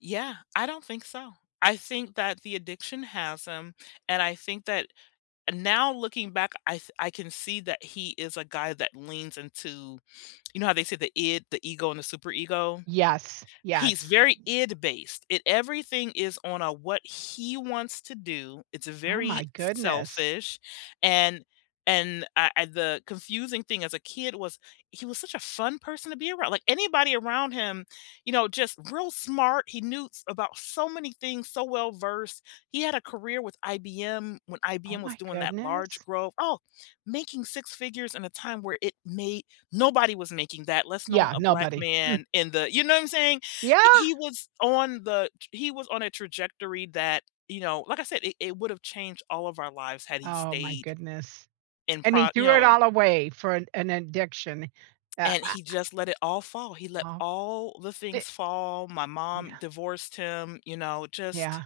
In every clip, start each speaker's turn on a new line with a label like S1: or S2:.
S1: Yeah, I don't think so. I think that the addiction has him. And I think that now looking back, I I can see that he is a guy that leans into, you know, how they say the id, the ego and the super ego.
S2: Yes.
S1: He's
S2: Yes.
S1: very id based. It everything is on a what he wants to do. It's a
S2: Oh
S1: very
S2: my goodness.
S1: selfish. And and I, uh the confusing thing as a kid was he was such a fun person to be around. Like anybody around him, you know, just real smart. He knew about so many things so well-versed. He had a career with IBM when
S2: Oh
S1: IBM was
S2: my
S1: doing that large
S2: goodness.
S1: growth, oh, making 6 figures in a time where it may nobody was making that less known
S2: Yeah,
S1: a black
S2: nobody. Mm.
S1: man in the you know what I'm saying?
S2: Yeah.
S1: He was on the he was on a trajectory that, you know, like I said, it it would have changed all of our lives had he
S2: Oh my
S1: stayed
S2: goodness.
S1: in
S2: And he
S1: pro you
S2: threw it
S1: know.
S2: all away for an an addiction. Yeah
S1: And
S2: I
S1: he
S2: I
S1: just let it all fall. He let
S2: Ah,
S1: all the
S2: di
S1: things fall. My mom
S2: Yeah.
S1: divorced him, you know, just
S2: Yeah,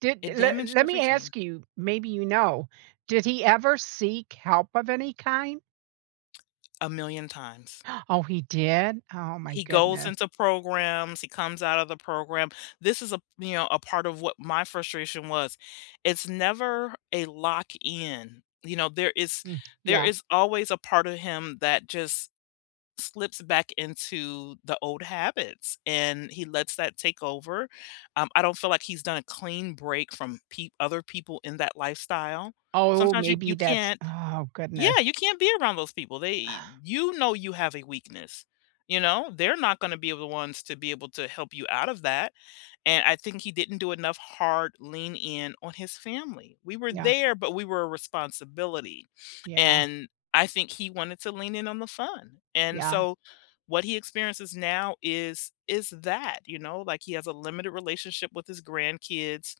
S2: did
S1: it
S2: let
S1: damaged
S2: let me
S1: everything.
S2: ask you, maybe you know, did he ever seek help of any kind?
S1: A million times.
S2: Oh, he did? Oh my
S1: He goes
S2: goodness.
S1: into programs. He comes out of the program. This is a, you know, a part of what my frustration was. It's never a lock in, you know, there is
S2: Mm,
S1: there
S2: yeah.
S1: is always a part of him that just slips back into the old habits and he lets that take over. Um, I don't feel like he's done a clean break from peo other people in that lifestyle.
S2: Oh,
S1: Sometimes you you
S2: maybe that's
S1: can't
S2: Oh,
S1: yeah,
S2: goodness.
S1: you can't be around those people. They you know you have a weakness, you know? They're not gonna be the ones to be able to help you out of that. And I think he didn't do enough hard lean-in on his family. We were
S2: Yeah.
S1: there, but we were a responsibility.
S2: Yeah.
S1: And I think he wanted to lean in on the fun. And
S2: Yeah.
S1: so what he experiences now is is that, you know, like he has a limited relationship with his grandkids.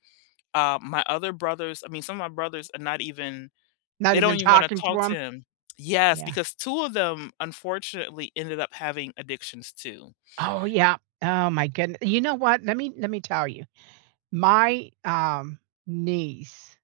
S1: Uh, my other brothers, I mean, some of my brothers are not even,
S2: Not
S1: they don't
S2: even
S1: even want to
S2: talking to
S1: talk to
S2: him?
S1: him. Yes.
S2: Yeah.
S1: Because two of them unfortunately ended up having addictions too.
S2: Oh, yeah. Oh my goodne You know what? Let me let me tell you. My, um, niece